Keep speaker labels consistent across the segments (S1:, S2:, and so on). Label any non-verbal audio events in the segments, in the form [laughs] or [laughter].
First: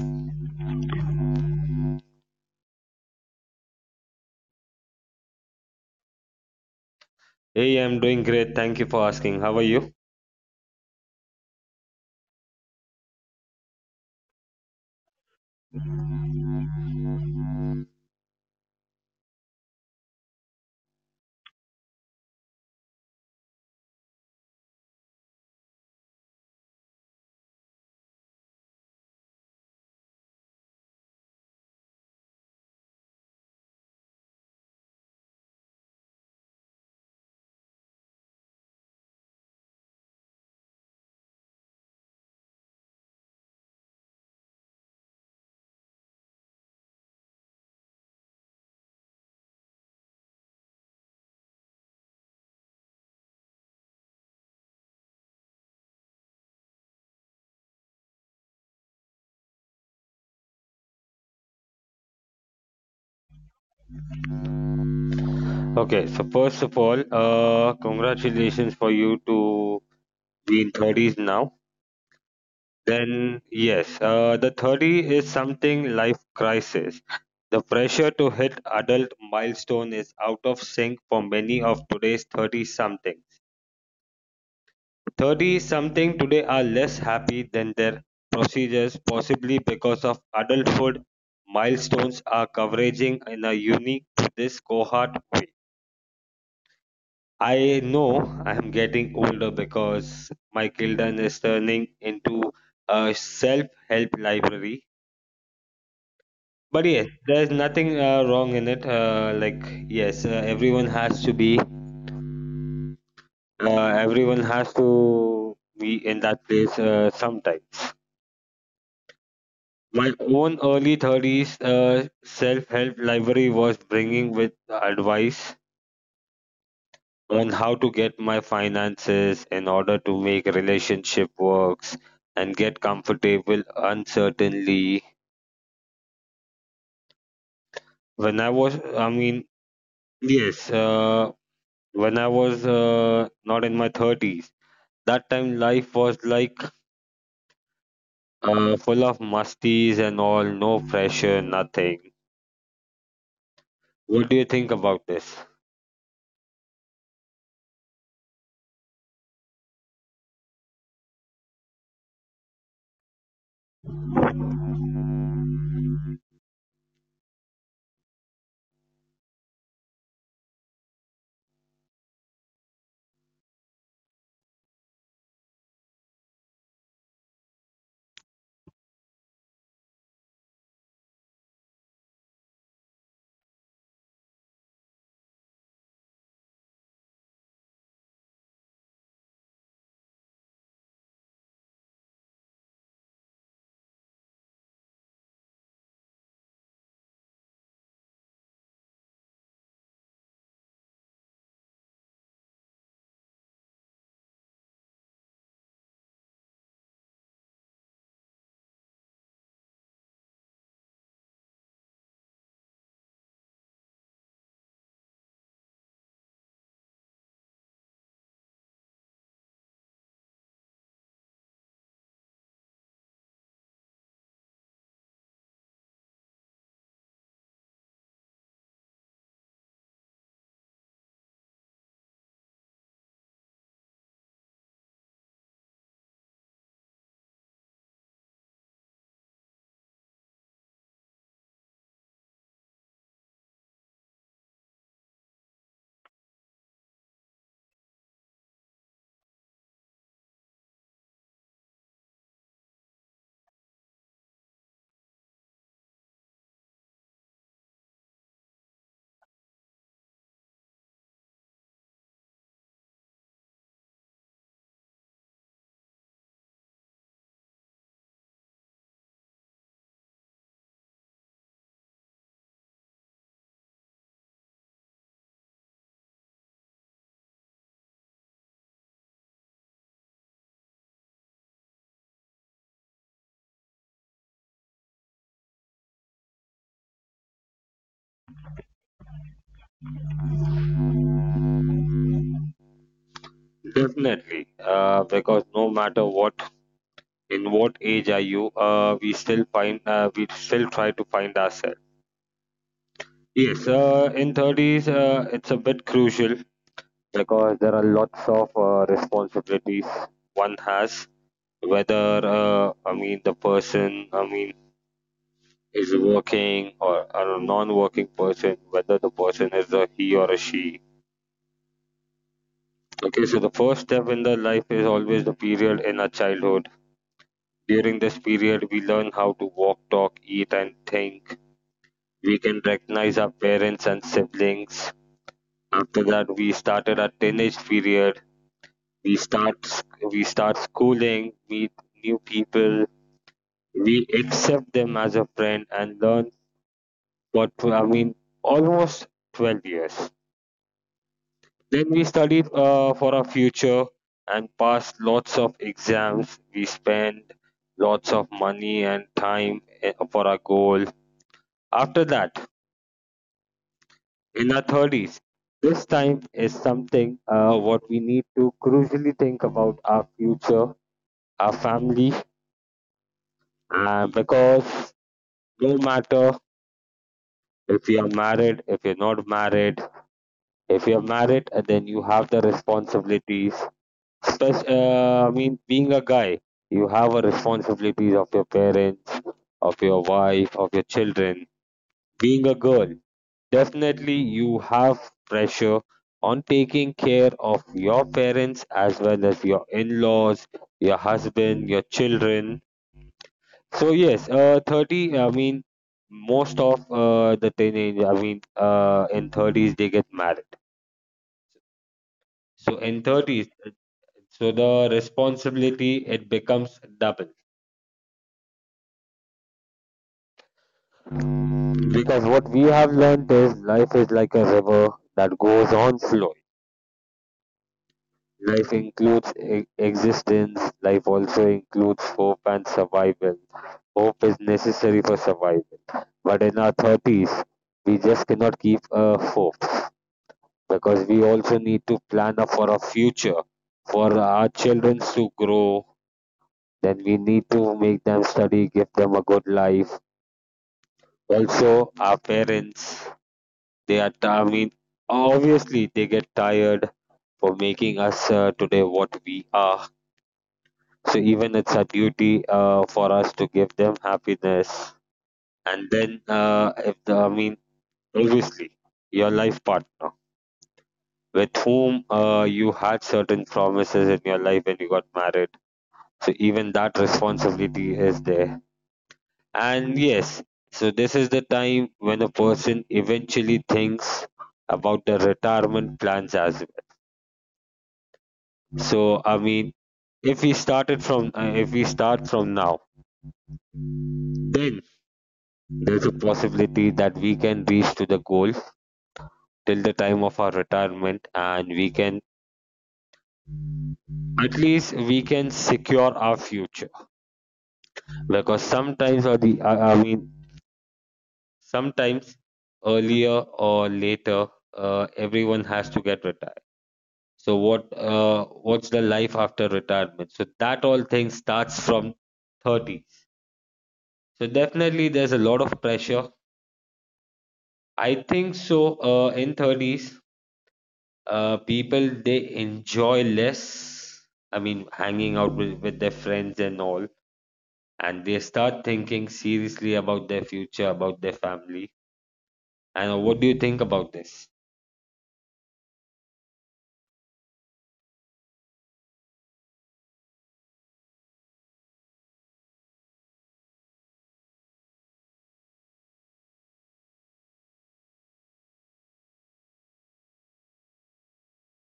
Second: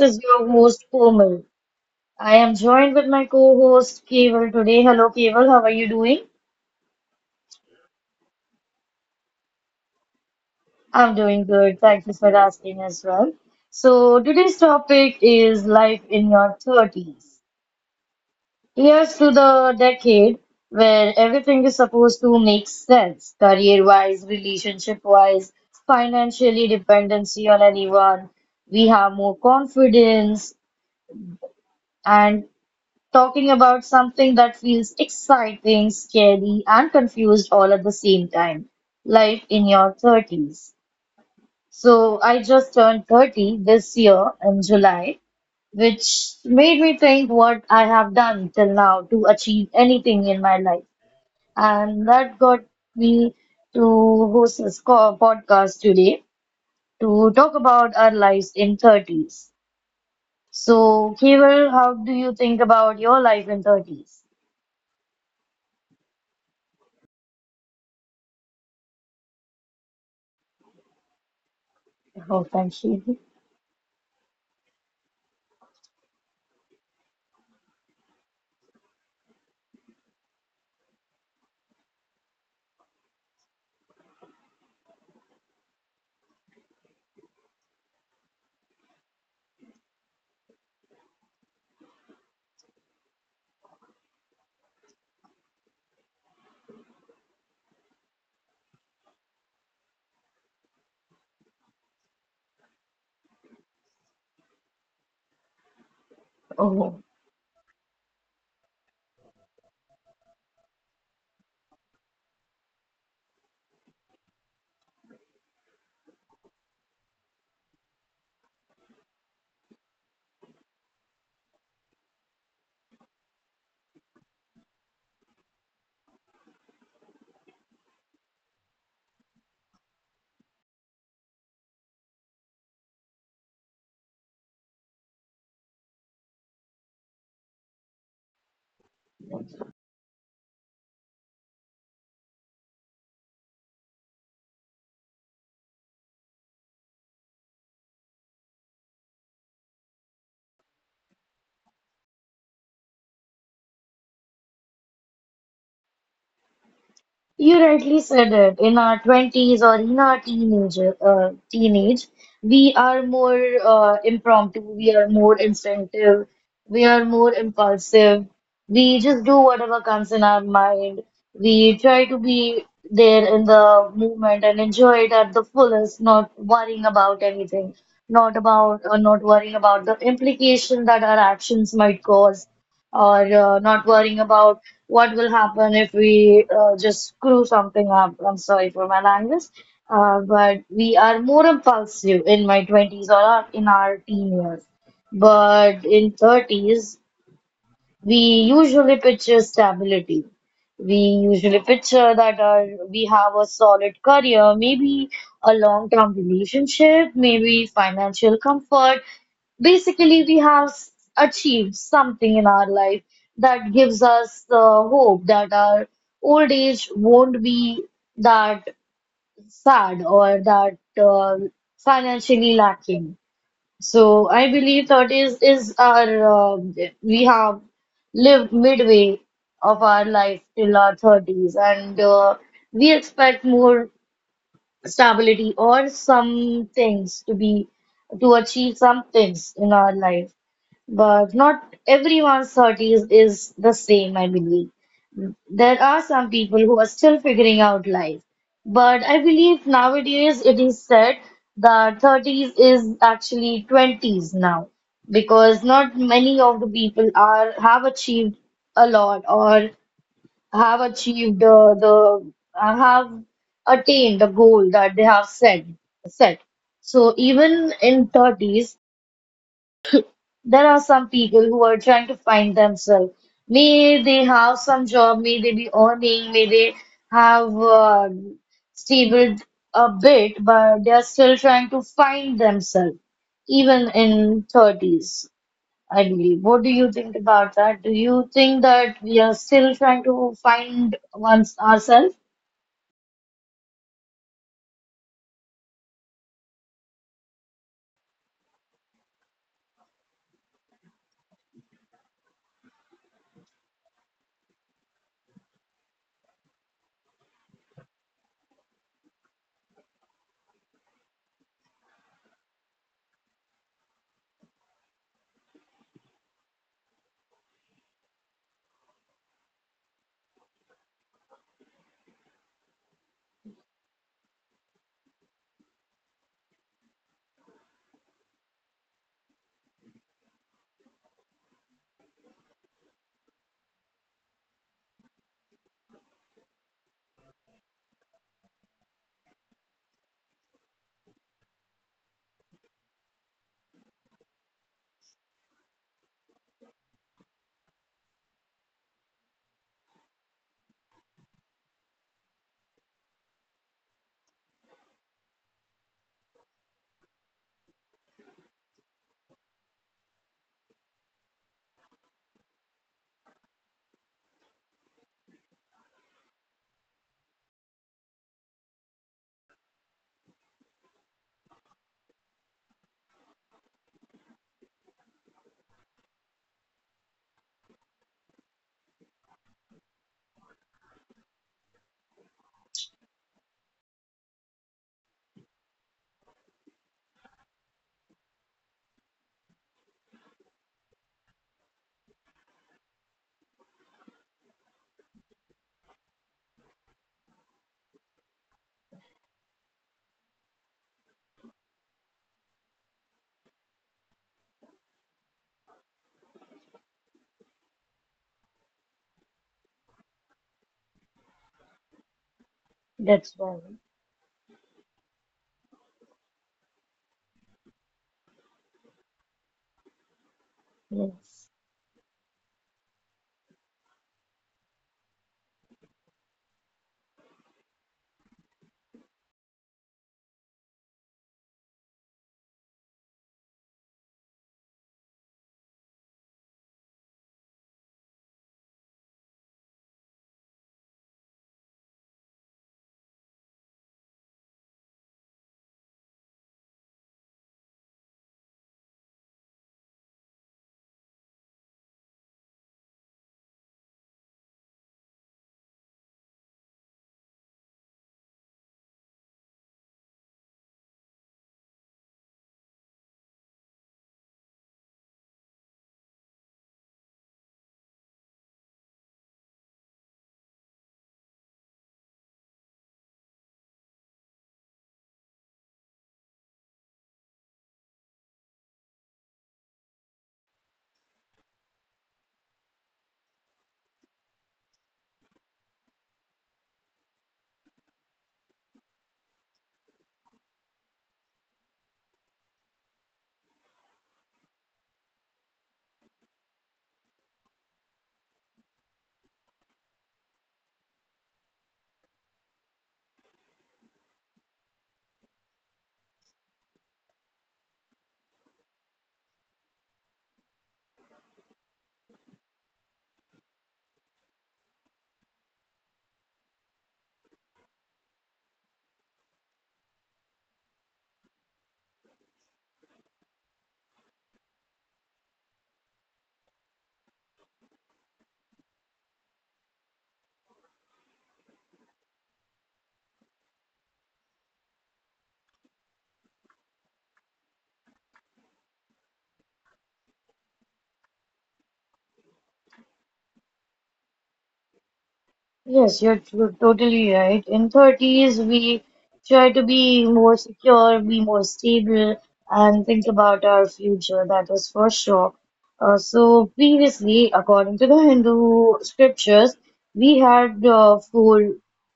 S1: is your host, Komal. I am joined with my co-host, Keval, today. Hello, Keval. How are you doing?
S2: Hey, I'm doing great. Thank you for asking. How are you?
S1: I'm doing good. Thank you for asking as well. So, today's topic is life in your 30s. Here's to the decade where everything is supposed to make sense, career-wise, relationship-wise, financially, dependency on anyone. We have more confidence, and talking about something that feels exciting, scary, and confused all at the same time life in your 30s. So, I just turned 30 this year in July, which made me think what I have done till now to achieve anything in my life. And that got me to host this podcast today to talk about our lives in 30s. So, Keval, how do you think about your life in 30s?
S2: Okay, so first of all, congratulations for you to be in 30s now.
S1: Oh, thank you.
S2: Then, yes, the 30 is something life crisis. The pressure to hit adult milestone is out of sync for many of today's 30 somethings. 30 something today are less happy than their procedures, possibly because of adulthood milestones are covering in a unique to this cohort. I know I'm getting older because my Kildan is turning into a self-help library. But
S1: Oh,
S2: yes, there's nothing wrong in it. Like yes, everyone has to be uh, everyone has to be in that place sometime. My own early 30s self help library was bringing with advice on how to get my finances in order to make relationship works and get comfortable uncertainly when I was I mean yes when I was not in my 30s. That time life was like full of musties and all, no pressure, nothing. What do you think about this?
S1: you rightly said it. In our 20s or in our teenager, teenage, we are more impromptu, we are more instinctive, we are more impulsive. We just do whatever comes in our mind. We try to be there in the moment and enjoy it at the fullest, not worrying about anything, not about not worrying about the implication that our actions might cause, or not worrying about what will happen if we just screw something up. I'm sorry for my language, but we are more impulsive in my 20s or in our teen years. But in 30s, we usually picture stability. We usually picture that our, we have a solid career, maybe a long-term relationship, maybe financial comfort, basically we have achieved something in our life that gives us the hope that our old age won't be that sad or that financially lacking. So I believe thirties is our we have lived midway of our life till our 30s and we expect more stability or some things to be to achieve some things in our life but not everyone's 30s is the same, I believe. There are some people who are still figuring out life. But I believe nowadays it is said that 30s is actually 20s now because not many of the people are have achieved a lot or have achieved the have attained the goal that they have set. So even in 30s there are some people who are trying to find themselves. May they have some job, may they be earning, may they have stable a bit, but they are still trying to find themselves, even in 30s, I believe. What do you think about that? Do you think that we are still trying to find one's ourselves?
S2: Definitely, because no matter what, in what age are you, we still find we still try to find ourselves. Yes, in 30s it's a bit crucial because there are lots of responsibilities one has, whether I mean the person, I mean is working or a non-working person, whether the person is a he or a she. Okay, so the first step in the life is always the period in our childhood. During this period we learn how to walk, talk, eat and think. We can recognize our parents and siblings. After that, we started our teenage period. We start schooling, meet new people. We accept them as a friend and learn what I mean. Almost 12 years. Then we studied for our future and passed lots of exams. We spent lots of money and time for our goal. After that, in our 30s. This time is something what we need to crucially think about our future, our family, because no matter if you are married, if you're not married, if you're married, then you have the responsibilities. I mean, being a guy, you have a responsibilities of your parents, of your wife, of your children. Being a girl, definitely you have pressure on taking care of your parents as well as your in-laws, your husband, your children. So yes, 30, I mean, most of the teenage, I mean, in 30s they get married. So in
S1: That's
S2: 30s,
S1: why.
S2: so the responsibility, it becomes double.
S1: Yes.
S2: Because what we have learned is life is like a river that goes on flowing. Life includes existence, life also includes hope and survival. Hope is necessary for survival. But in our 30s, we just cannot keep a hope because we also need to plan up for our future, for our children to grow. Then we need to make them study, give them a good life. Also, our parents, I mean, obviously, they get tired for making us today what we are, so even it's a duty for us to give them happiness. And then if the I mean obviously your life partner, with whom you had certain promises in your life when you got married, so even that responsibility is there. And yes, so this is the time when a person eventually thinks about the retirement plans as well. So I mean, if we start from now, then there's a possibility that we can reach to the goal till the time of our retirement, and we can, at least we can secure our future, because sometimes or the I mean sometimes, earlier or later, everyone has to get retired. So what, what's the life after retirement? So that all thing starts from 30s. So definitely there's a lot of pressure. I think so, in 30s people they enjoy less, I mean hanging out with their friends and all, and they start thinking seriously about their future, about their family. And what do you think about this?
S1: Yes, you're totally right. In 30s, we try to be more secure, be more stable, and think about our future. That is for sure. So previously, according to the Hindu scriptures, we had four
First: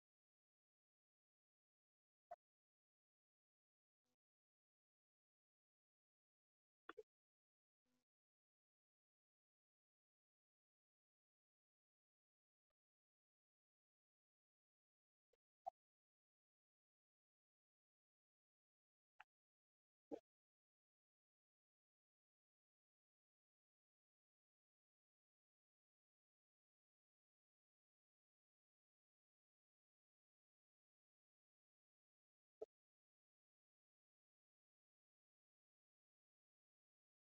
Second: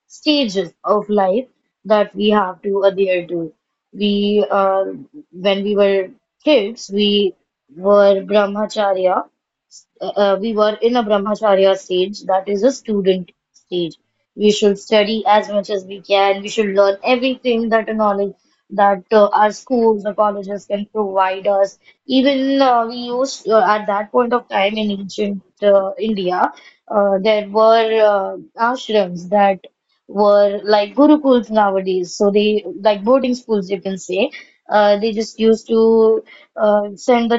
S1: stages of life that we have to adhere to. We, uh, when we were kids, were brahmacharya we were in a brahmacharya stage, that is a student stage. We should study as much as we can. We should learn everything that a knowledge that our schools, the colleges can provide us. Even we used at that point of time in ancient India, there were ashrams that were like gurukuls nowadays. So they like boarding schools, you can say. They just used to send the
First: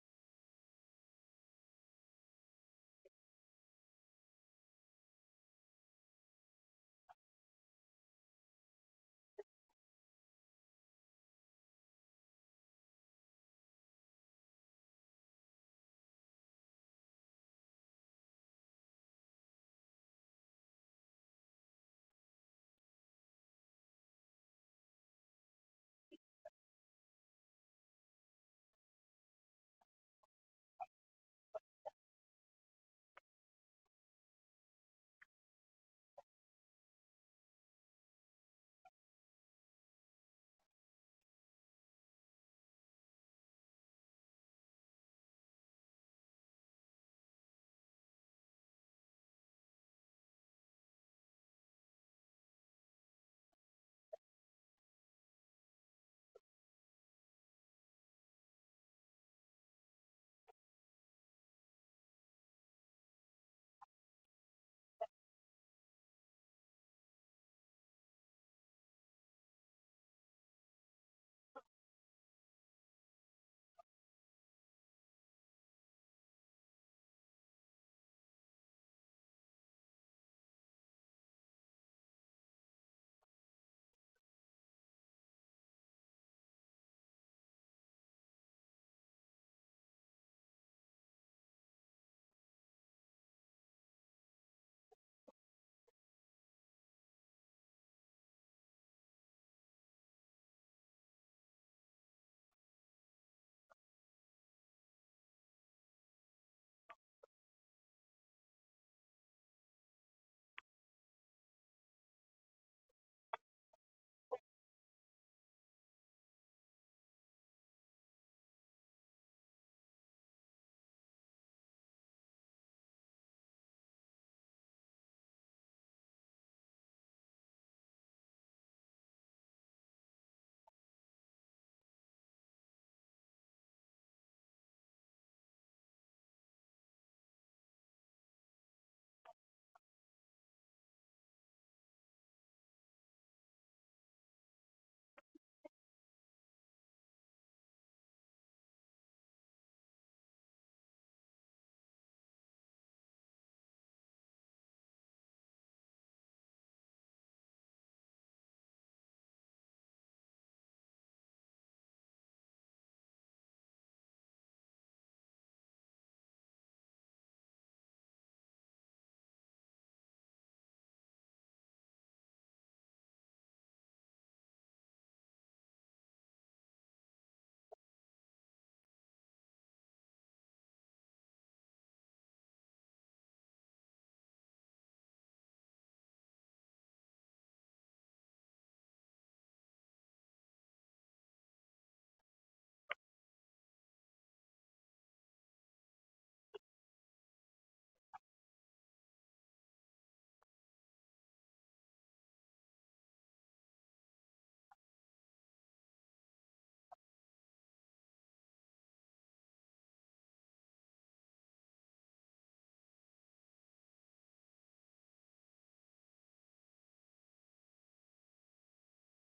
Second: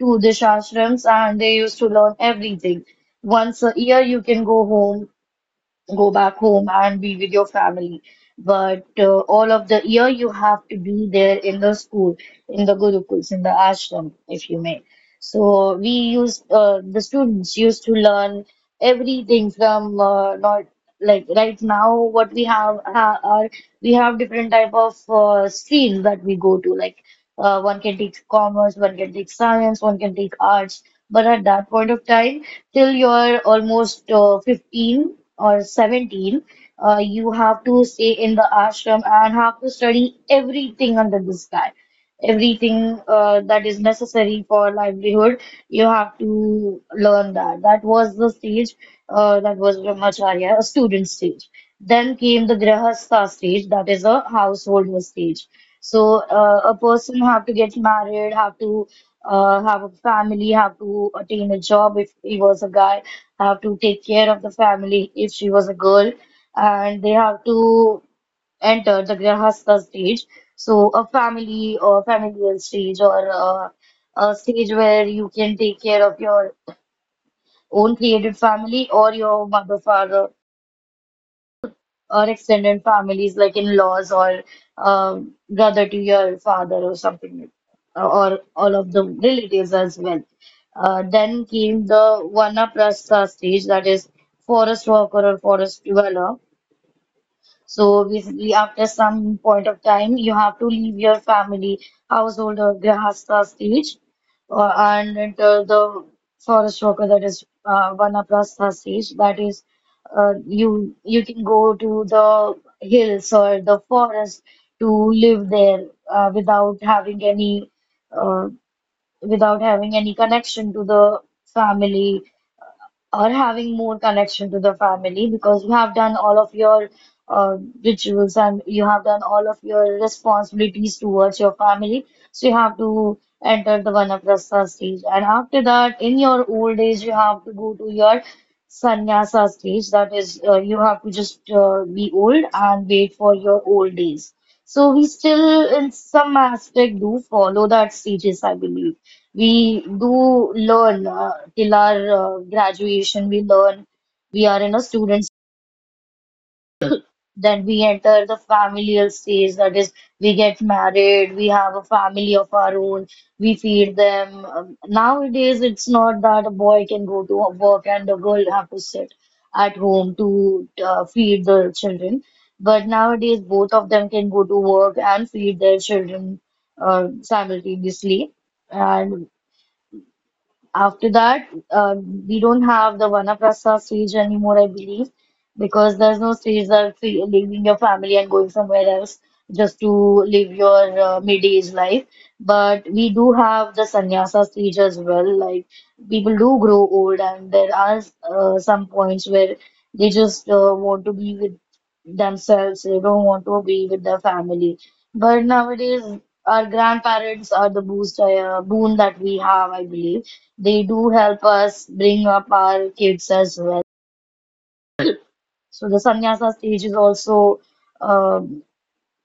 S1: to the ashrams and they used to learn everything. Once a year, you can go back home and be with your family. But all of the year you have to be there in the school, in the gurukuls, in the ashram, if you may. So the students used to learn everything from not like right now what we have different type of streams that we go to. Like one can take commerce, one can take science, one can take arts. But at that point of time, till you're almost 15 or 17, you have to stay in the ashram and have to study everything under the sky. Everything that is necessary for livelihood, you have to learn that. That was the stage that was Brahmacharya, a student stage. Then came the Grihastha stage, that is a householder stage. So a person have to get married, have to have a family, have to attain a job if he was a guy have to take care of the family if she was a girl, and they have to enter the Grihastha stage. So, a family or familial stage or a stage where you can take care of your own created family or your mother, father or extended families like in-laws or brother to your father or something like or all of the relatives as well. Then came the Vanaprastha stage that is forest worker or forest dweller so basically, after some point of time, you have to leave your family, household, or grihastha stage and enter the forest worker, that is vanaprastha stage. That is, uh, you can go to the hills or the forest to live there uh, without having any uh, without having any connection to the family or having more connection to the family because you have done all of your uh, rituals and you have done all of your responsibilities towards your family. So you have to enter the vanaprastha stage. And after that, in your old age, you have to go to your sannyasa stage. That is, you have to just be old and wait for your old days. So we still, in some aspect, do follow that stages, I believe. We do learn till our graduation, we learn. We are in a student, then we enter the familial stage, that is, we get married, we have a family of our own, we feed them. Nowadays, it's not that a boy can go to work and a girl have to sit at home to feed the children. But nowadays, both of them can go to work and feed their children simultaneously. And after that, we don't have the Vanaprastha stage anymore, I believe, because there's no stage that leaving your family and going somewhere else just to live your mid-age life. But we do have the sannyasa stage as well. Like people do grow old, and there are some points where they just want to be with themselves. They don't want to be with their family. But nowadays, our grandparents are the boon that we have, I believe they do help us bring up our kids as well. So the sannyasa stage is also, um,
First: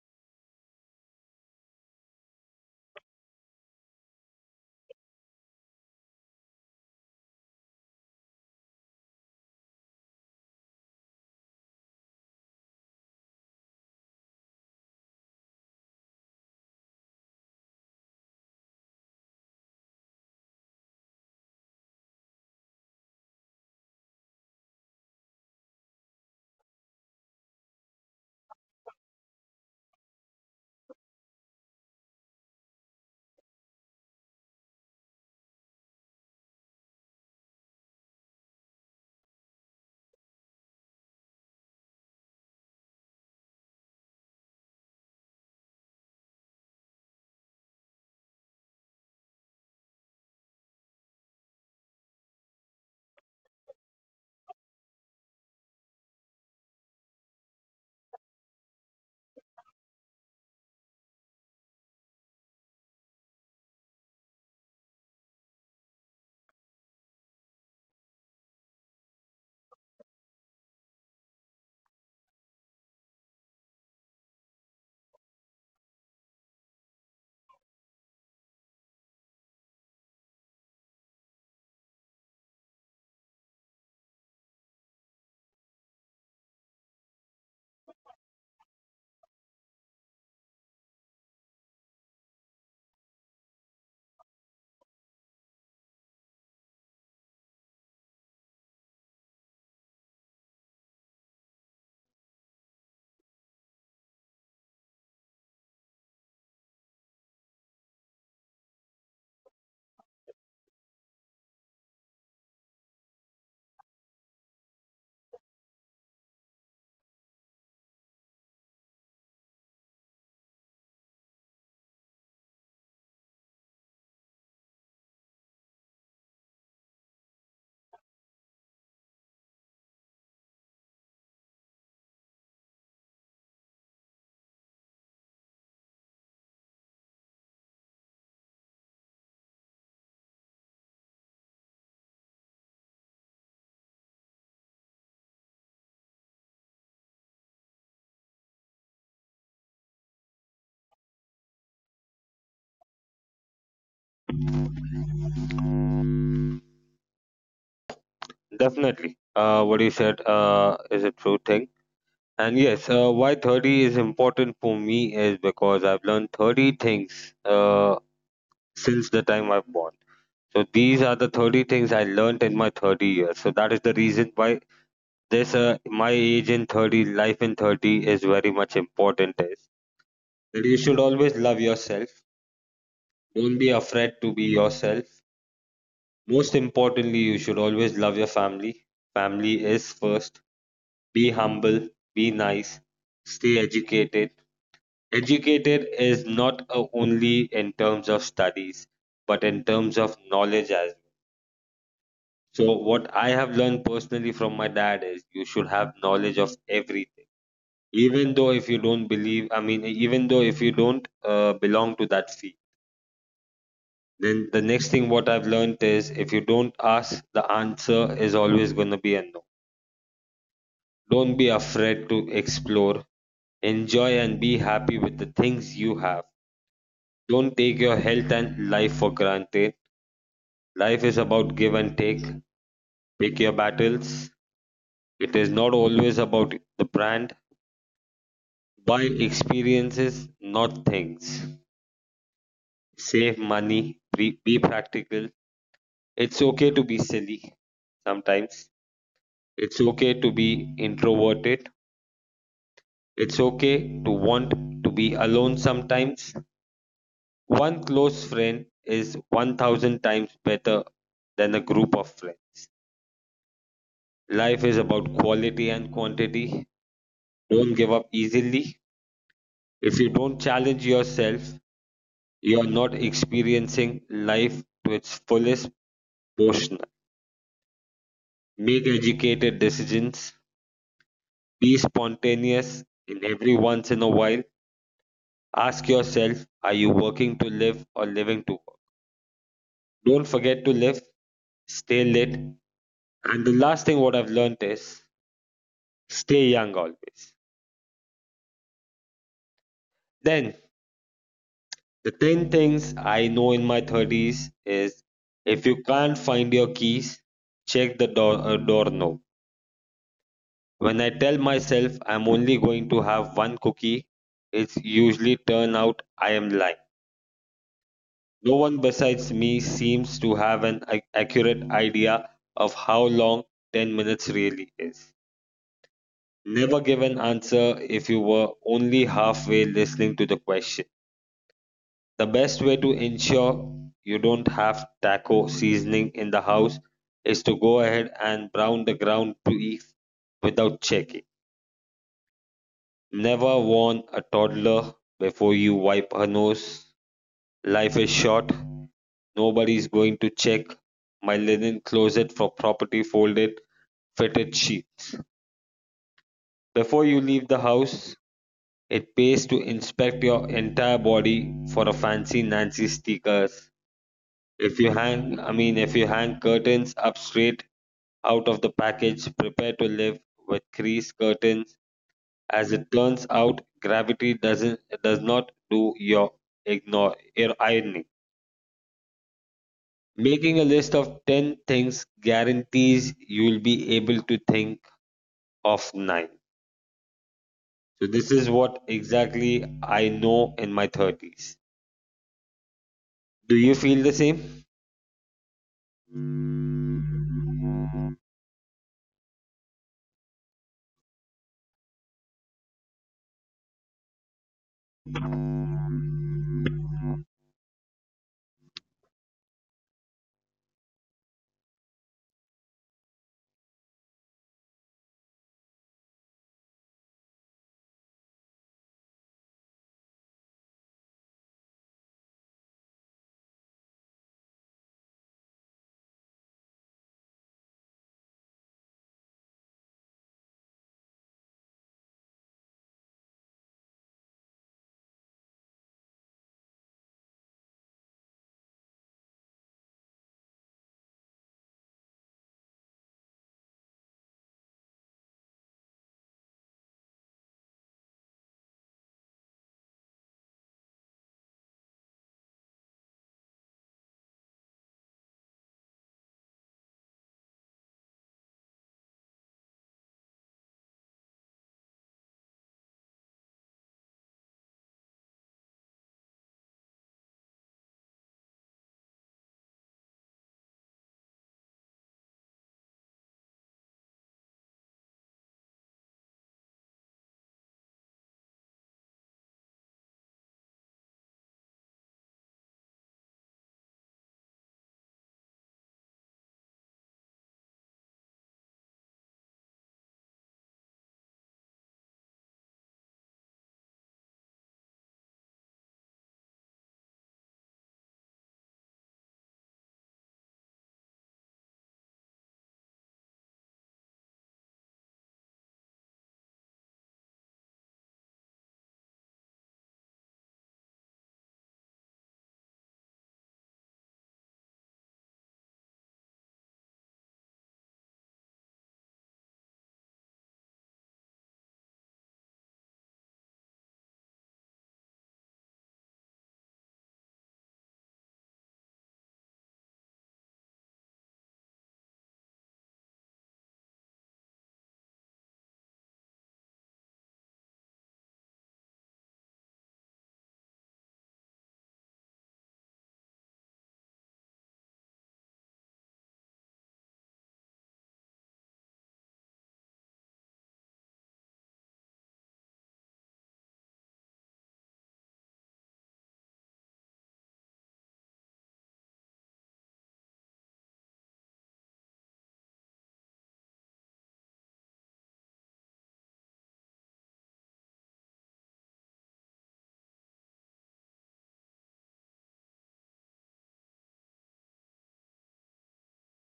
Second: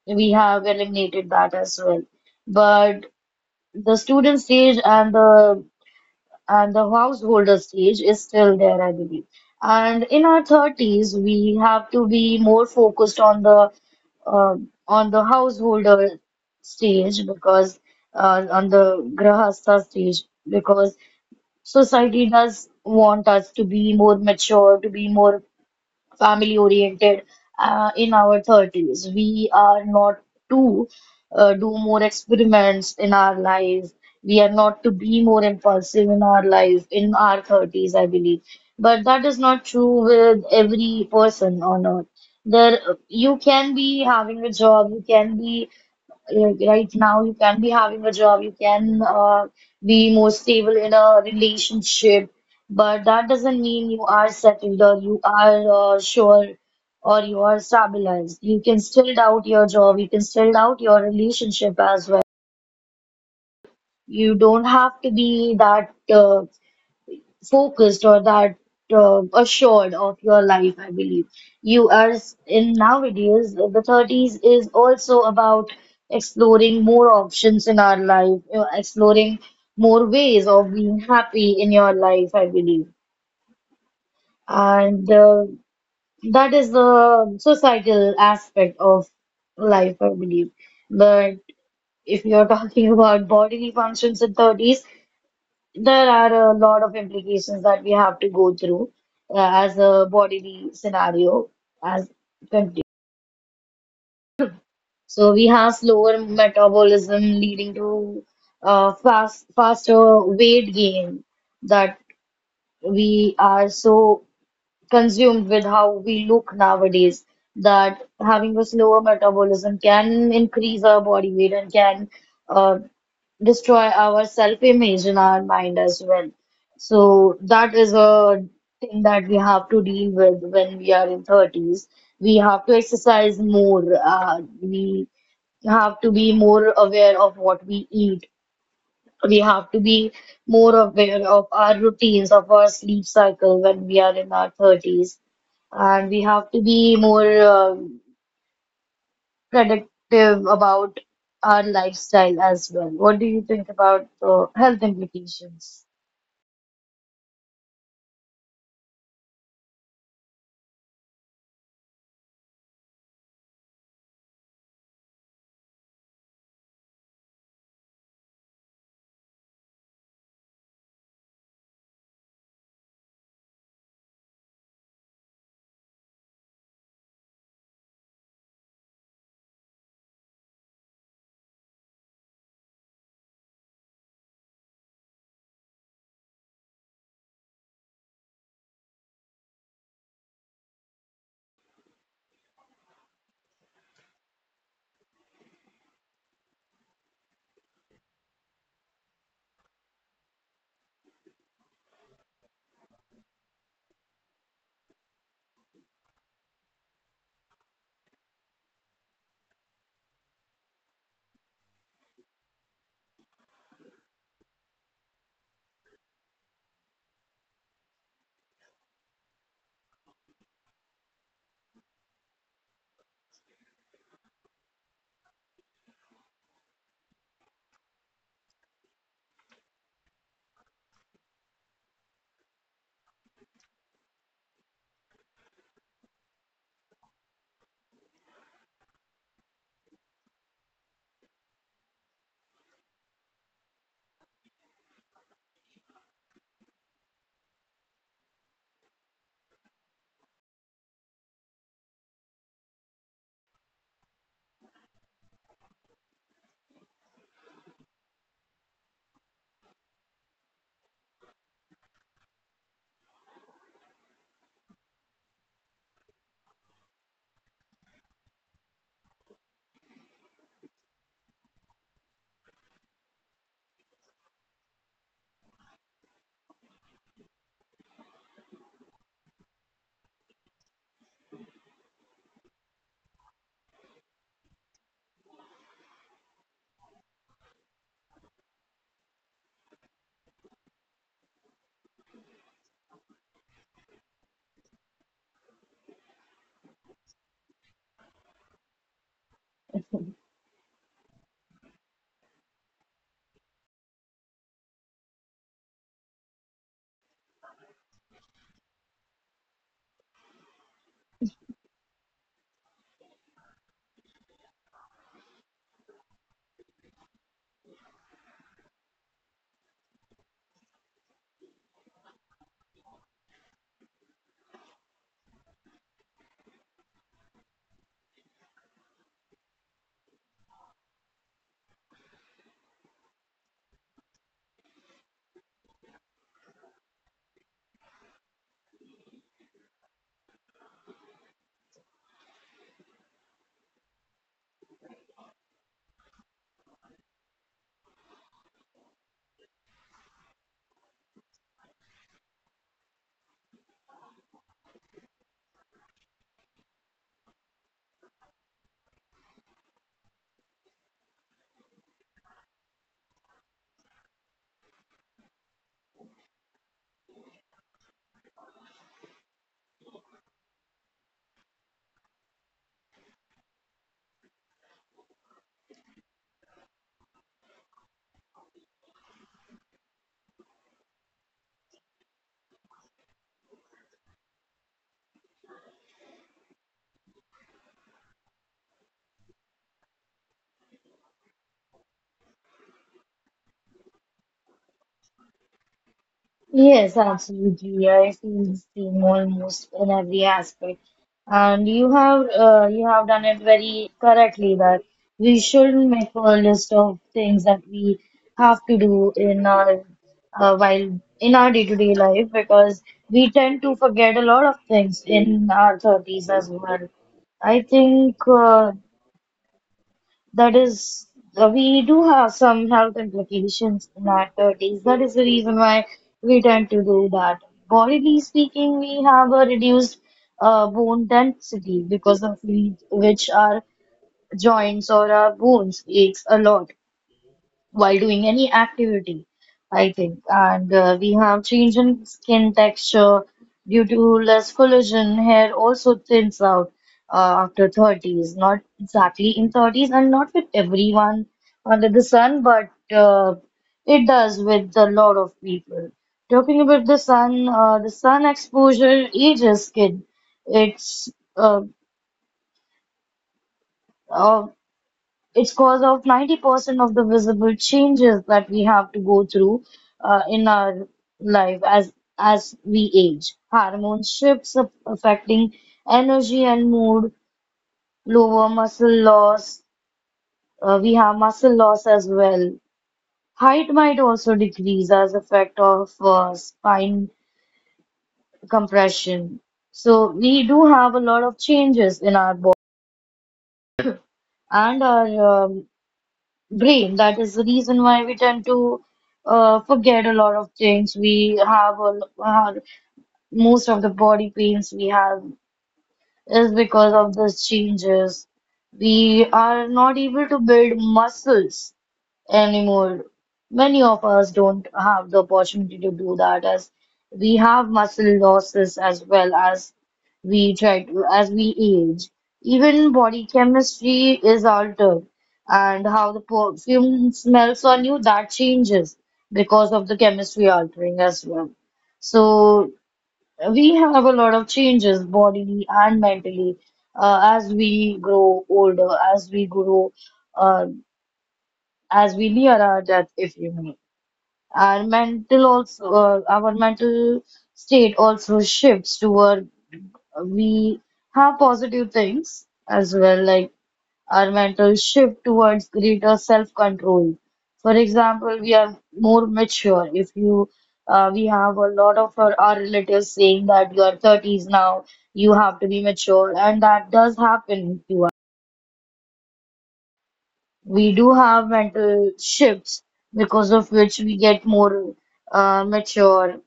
S1: we have eliminated that as well. But the student stage and the householder stage is still there, I believe. And in our 30s, we have to be more focused on the householder stage because on the grahastha stage because society does want us to be more mature, to be more family oriented in our 30s. We are not to do more experiments in our life. We are not to be more impulsive in our life in our 30s, I believe. But that is not true with every person on earth. There, you can be like right now you can be having a job, you can be more stable in a relationship, but that doesn't mean you are settled or you are sure or you are stabilized. You can still doubt your job, you can still doubt your relationship as well. You don't have to be that focused or that assured of your life, I believe. In nowadays, the 30s is also about exploring more options in our life, you know, exploring more ways of being happy in your life, I believe. And that is the societal aspect of life, I believe. But if you're [laughs] talking about bodily functions in 30s, there are a lot of implications that we have to go through as a bodily scenario as country. So we have slower metabolism leading to faster weight gain that we are so consumed with how we look nowadays that having a slower metabolism can increase our body weight and can uh, destroy our self-image in our mind as well. So that is a thing that we have to deal with when we are in 30s. We have to exercise more. We have to be more aware of what we eat. We have to be more aware of our routines, of our sleep cycle when we are in our 30s. And we have to be more predictive about our lifestyle as well. What do you think about the health implications?
S2: Definitely, what you said is a true thing. And yes, why 30 is important for me is because I've learned 30 things since the time I've born. So these are the 30 things I learned in my 30 years. So that is the reason why this, my age in 30, life in 30 is very much important is that you should always love yourself. Don't be afraid to be yourself. Most importantly, you should always love your family. Family is first. Be humble, be nice, stay educated. Educated is not only in terms of studies, but in terms of knowledge as well. So what I have learned personally from my dad is you should have knowledge of everything, even though if you don't believe, I mean even though if you don't belong to that field. Then the next thing what I've learned is if you don't ask, the answer is always going to be a no. Don't be afraid to explore. Enjoy and be happy with the things you have. Don't take your health and life for granted. Life is about give and take. Pick your battles. It is not always about the brand. Buy experiences, not things. Save money. Be practical. It's okay to be silly sometimes. It's okay to be introverted. It's okay to want to be alone sometimes. One close friend is 1000 times better than a group of friends. Life is about quality and quantity. Don't give up easily. If you don't challenge yourself, you are not experiencing life to its fullest portion. Make educated decisions. Be spontaneous in every once in a while. Ask yourself, are you working to live or living to work? Don't forget to live, stay lit. And the last thing what I've learned is stay young always. Then the 10 things I know in my 30s is: if you can't find your keys, check the door, door knob. When I tell myself I'm only going to have one cookie, it's usually turn out I am lying. No one besides me seems to have an accurate idea of how long 10 minutes really is. Never give an answer if you were only halfway listening to the question. The best way to ensure you don't have taco seasoning in the house is to go ahead and brown the ground beef without checking. Never warn a toddler before you wipe her nose. Life is short. Nobody is going to check my linen closet for properly folded, fitted sheets. Before you leave the house, it pays to inspect your entire body for a fancy Nancy stickers. If you hang, I mean, If you hang curtains up straight out of the package, prepare to live with crease curtains. As it turns out, gravity doesn't does not do your ignore your ironing. Making a list of 10 things guarantees you'll be able to think of 9. So, this is what exactly I know in my 30s. Do you feel the same?
S1: Yes, absolutely. I feel the same almost in every aspect. And you have done it very correctly that we should make a list of things that we have to do in our while in our day-to-day life because we tend to forget a lot of things in our 30s as well. I think That is, We do have some health implications in our 30s. That is the reason why we tend to do that. Bodily speaking, we have a reduced bone density because of which our joints or our bones aches a lot while doing any activity, I think. And we have change in skin texture due to less collagen. Hair also thins out after 30s, not exactly in 30s and not with everyone under the sun, but it does with a lot of people. Talking about the sun exposure ages skin. It's uh, uh, it's cause of 90% of the visible changes that we have to go through in our life as we age. Hormone shifts affecting energy and mood, lower muscle loss. We have muscle loss as well. Height might also decrease as effect of spine compression. So we do have a lot of changes in our body and our brain. That is the reason why we tend to forget a lot of things. We have a, l- Most of the body pains we have is because of these changes. We are not able to build muscles anymore. Many of us don't have the opportunity to do that as we have muscle losses as well as we try to, as we age. Even body chemistry is altered, and how the perfume smells on you, that changes because of the chemistry altering as well. So we have a lot of changes bodily and mentally as we grow older, as we grow, uh, as we near our death, if you may. Our mental state also shifts toward we have positive things as well, like our mental shift towards greater self-control. For example, we are more mature. If you, We have a lot of our relatives saying that you are 30s now, you have to be mature, and that does happen to us. We do have mental shifts because of which we get more mature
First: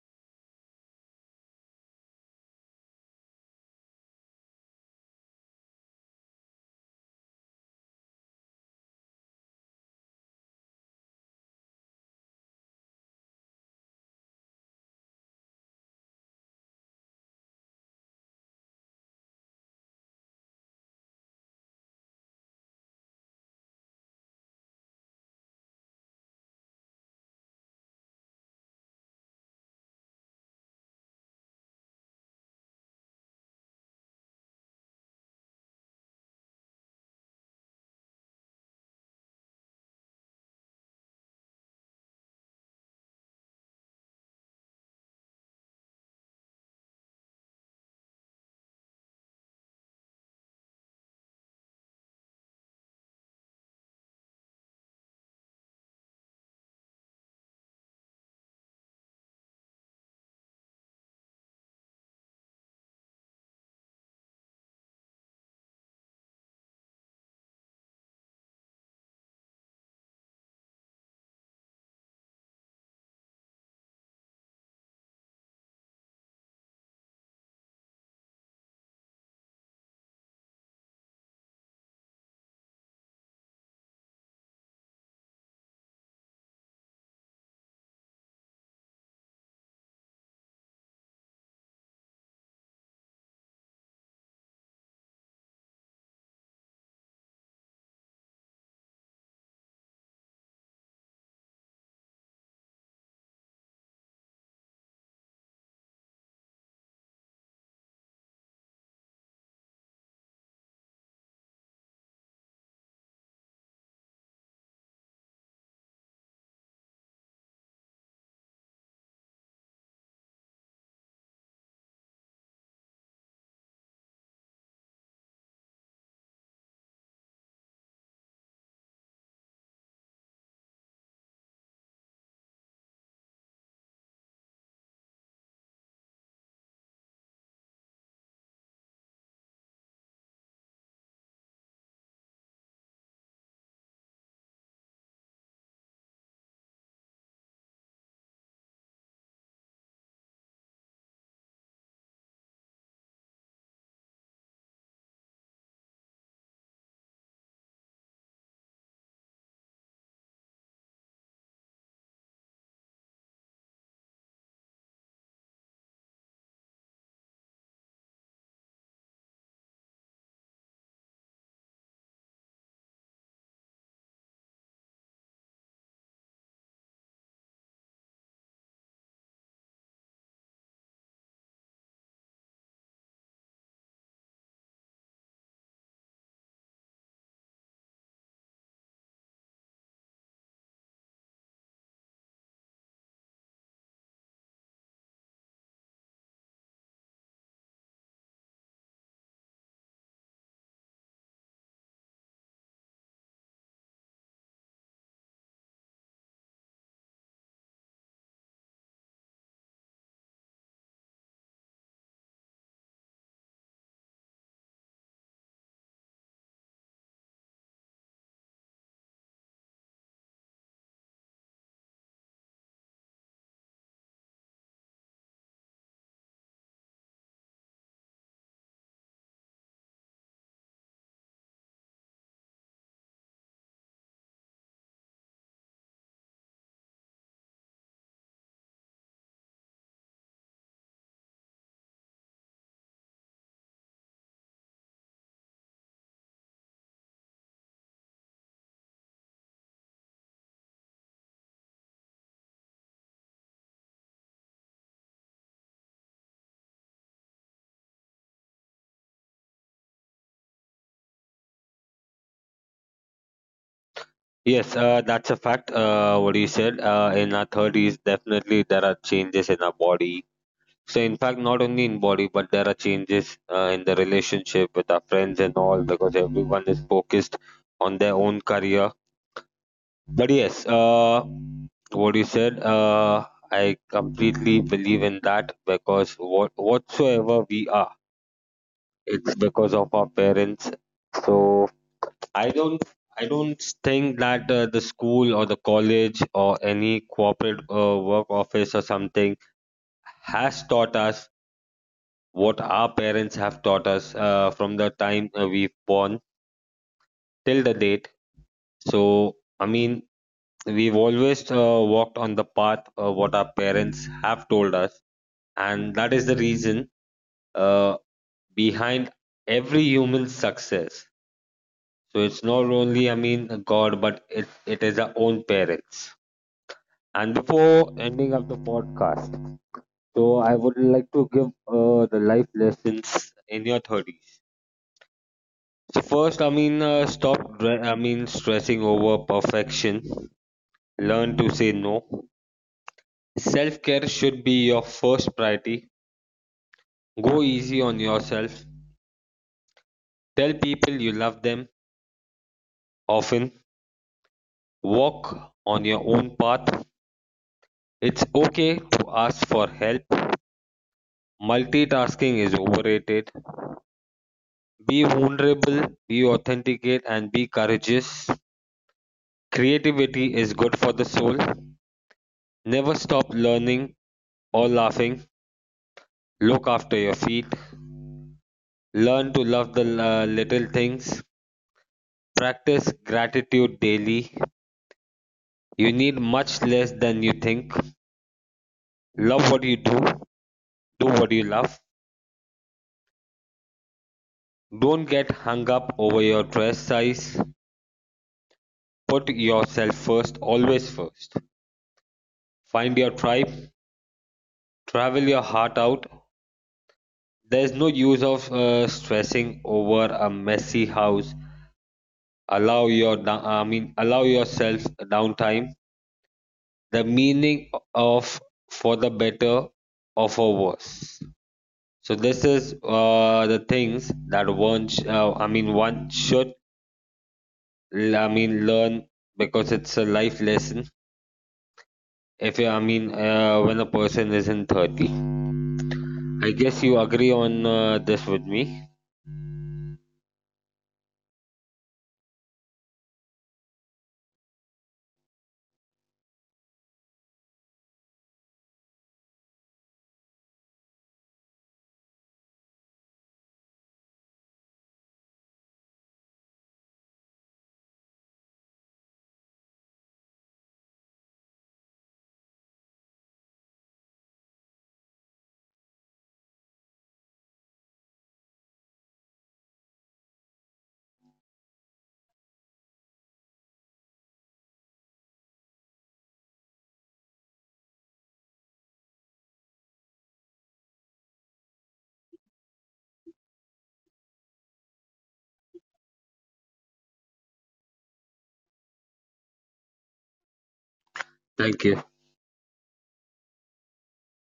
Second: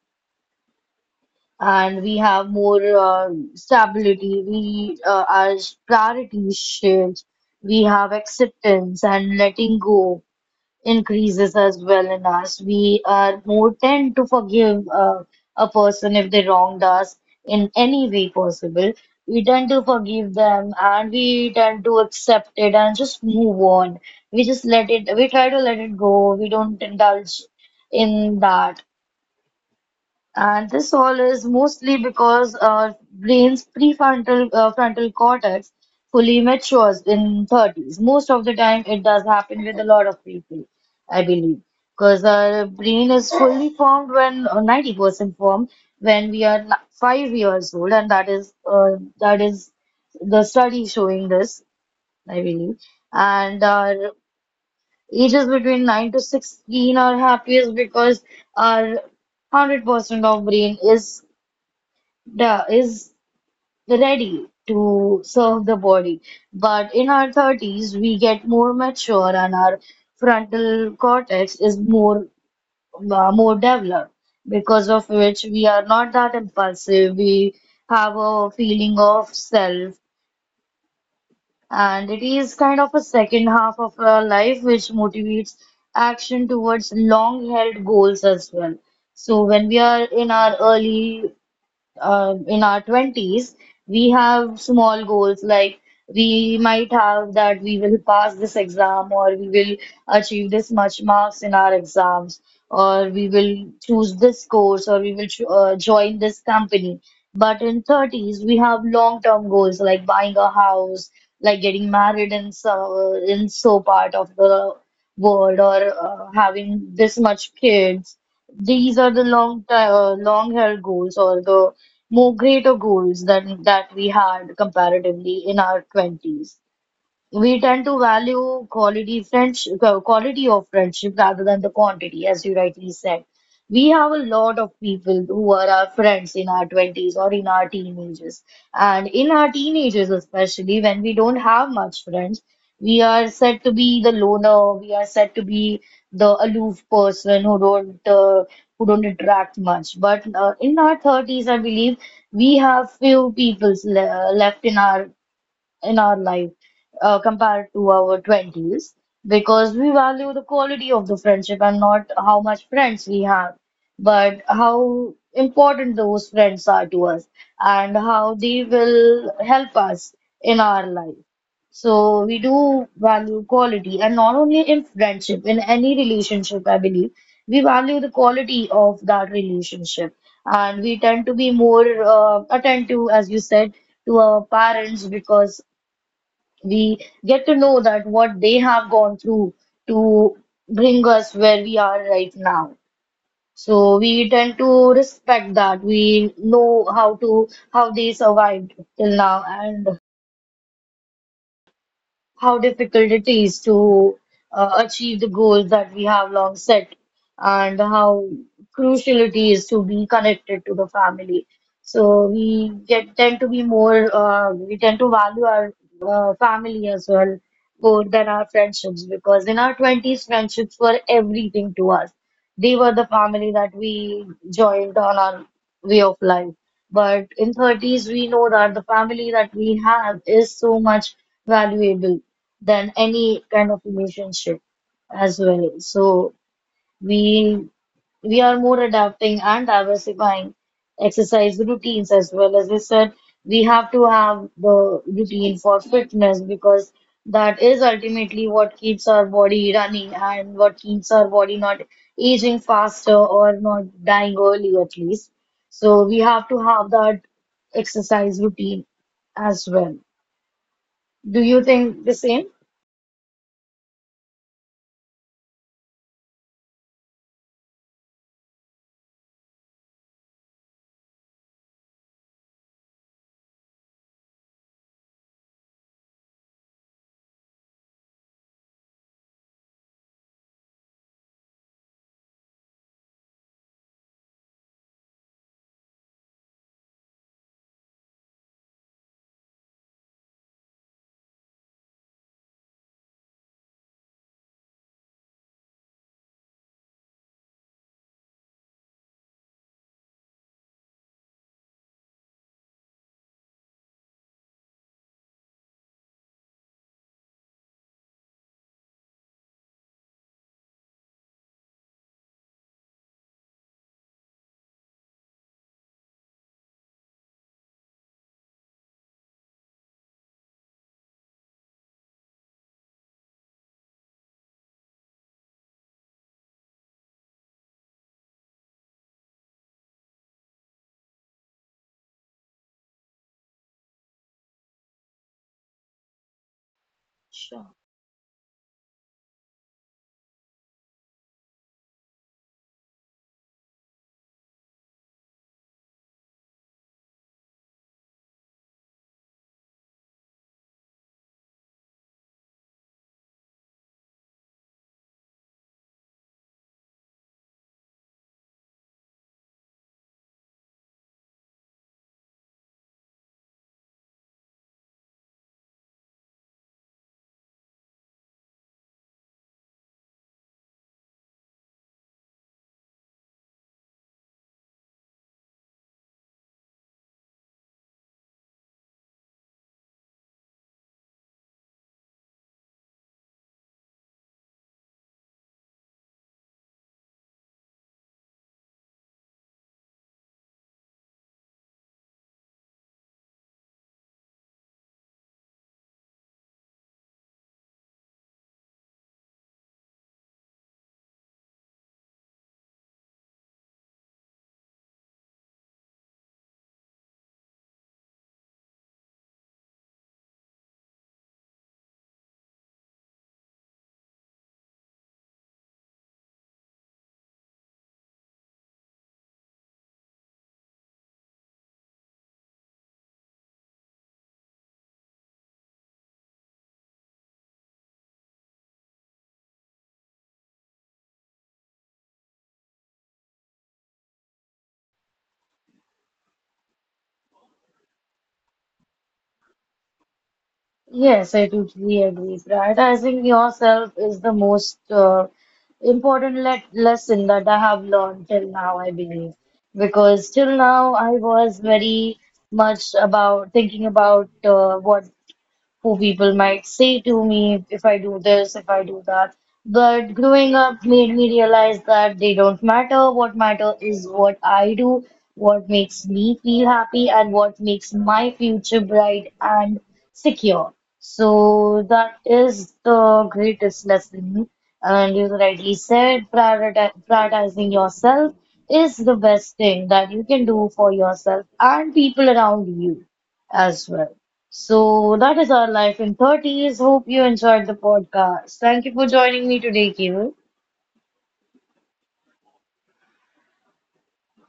S1: and we have more stability. We Our priorities shift. We have acceptance and letting go increases as well in us. We are more tend to forgive a person if they wronged us in any way possible. We tend to forgive them and we tend to accept it and just move on. We try to let it go. We don't indulge in that. And this all is mostly because our brain's prefrontal frontal cortex fully matures in 30s. Most of the time, it does happen with a lot of people, I believe, because our brain is fully formed when or 90% formed when we are 5 years old, and that is the study showing this, I believe. And our ages between 9 to 16 are happiest because our 100% of brain is the is ready to serve the body. But in our 30s, we get more mature and our frontal cortex is more developed, because of which we are not that impulsive. We have a feeling of self, and it is kind of a second half of our life which motivates action towards long-held goals as well. So when we are in our early in our 20s, we have small goals like we might have that we will pass this exam or we will achieve this much marks in our exams or we will choose this course or we will join this company. But in 30s, we have long-term goals like buying a house, like getting married in so part of the world or having this much kids, these are the long held goals or the more greater goals than that we had comparatively in our 20s. We tend to value quality of friendship rather than the quantity, as you rightly said. We have a lot of people who are our friends in our 20s or in our teenagers. And in our teenagers, especially when we don't have much friends, we are said to be the aloof person who don't interact much. But In our 30s, I believe we have few people le left in our life compared to our 20s because we value the quality of the friendship and not how much friends we have, but how important those friends are to us and how they will help us in our life. So we do value quality, and not only in friendship, in any relationship, I believe we value the quality of that relationship, and we tend to be more attentive, as you said, to our parents because we get to know that what they have gone through to bring us where we are right now. So we tend to respect that. We know how to how they survived till now, and how difficult it is to achieve the goals that we have long set and how crucial it is to be connected to the family. So we get tend to be more we tend to value our family as well more than our friendships because in our 20s friendships were everything to us. They were the family that we joined on our way of life. But in 30s we know that the family that we have is so much valuable than any kind of relationship as well. So we we are more adapting and diversifying exercise routines as well. As I said, we have to have the routine for fitness because that is ultimately what keeps our body running and what keeps our body not aging faster or not dying early at least. So we have to have that exercise routine as well. Do you think the same?
S2: Yes, that's a fact. What you said, in our 30s, definitely there are changes in our body. So, in fact, not only in body, but there are changes in the relationship with our friends and all, because everyone is focused on their own career. But yes, what you said, I completely believe in that, because what whatsoever we are, it's because of our parents. So I don't I don't think that the school or the college or any corporate work office or something has taught us what our parents have taught us from the time we've born till the date. So I mean, we've always walked on the path of what our parents have told us, and that is the reason uh, behind every human success. So it's not only, I mean, God, but it is our own parents. And before ending up the podcast, so I would like to give the life lessons in your 30s. So first, I mean, uh, stop,
S1: Sure.
S2: dre- I mean, stressing over perfection. Learn to say no. Self care should be your first priority. Go easy on yourself, tell people you love them often, walk on your own path. It's okay to ask for help. Multitasking is overrated. Be vulnerable, be authentic, and be courageous. Creativity is good for the soul. Never stop learning or laughing. Look after your feet. Learn to love the little things. Practice gratitude daily. You need much less than you think. Love what you do, do what you love, don't get hung up over your dress size, put yourself first, always first. Find your tribe, travel your heart out. There's no use of stressing over a messy house. Allow your Allow yourself downtime. The meaning of for the better or for worse. So this is the things that one should learn, because it's a life lesson. If you, I mean, When a person is in 30, I guess you agree on this with me.
S1: Yes, I totally agree. Prioritizing yourself is the most important le lesson that I have learned till now, I believe. Because till now, I was very much about thinking about what who people might say to me if I do this, if I do that. But growing up made me realize that they don't matter. What matter is what I do, what makes me feel happy, and what makes my future bright and secure. So that is the greatest lesson. And you rightly said, prioritizing yourself is the best thing that you can do for yourself and people around you as well. So that is our life in 30s. Hope you enjoyed the podcast. Thank you for joining me today, Kevin.
S2: Thank you.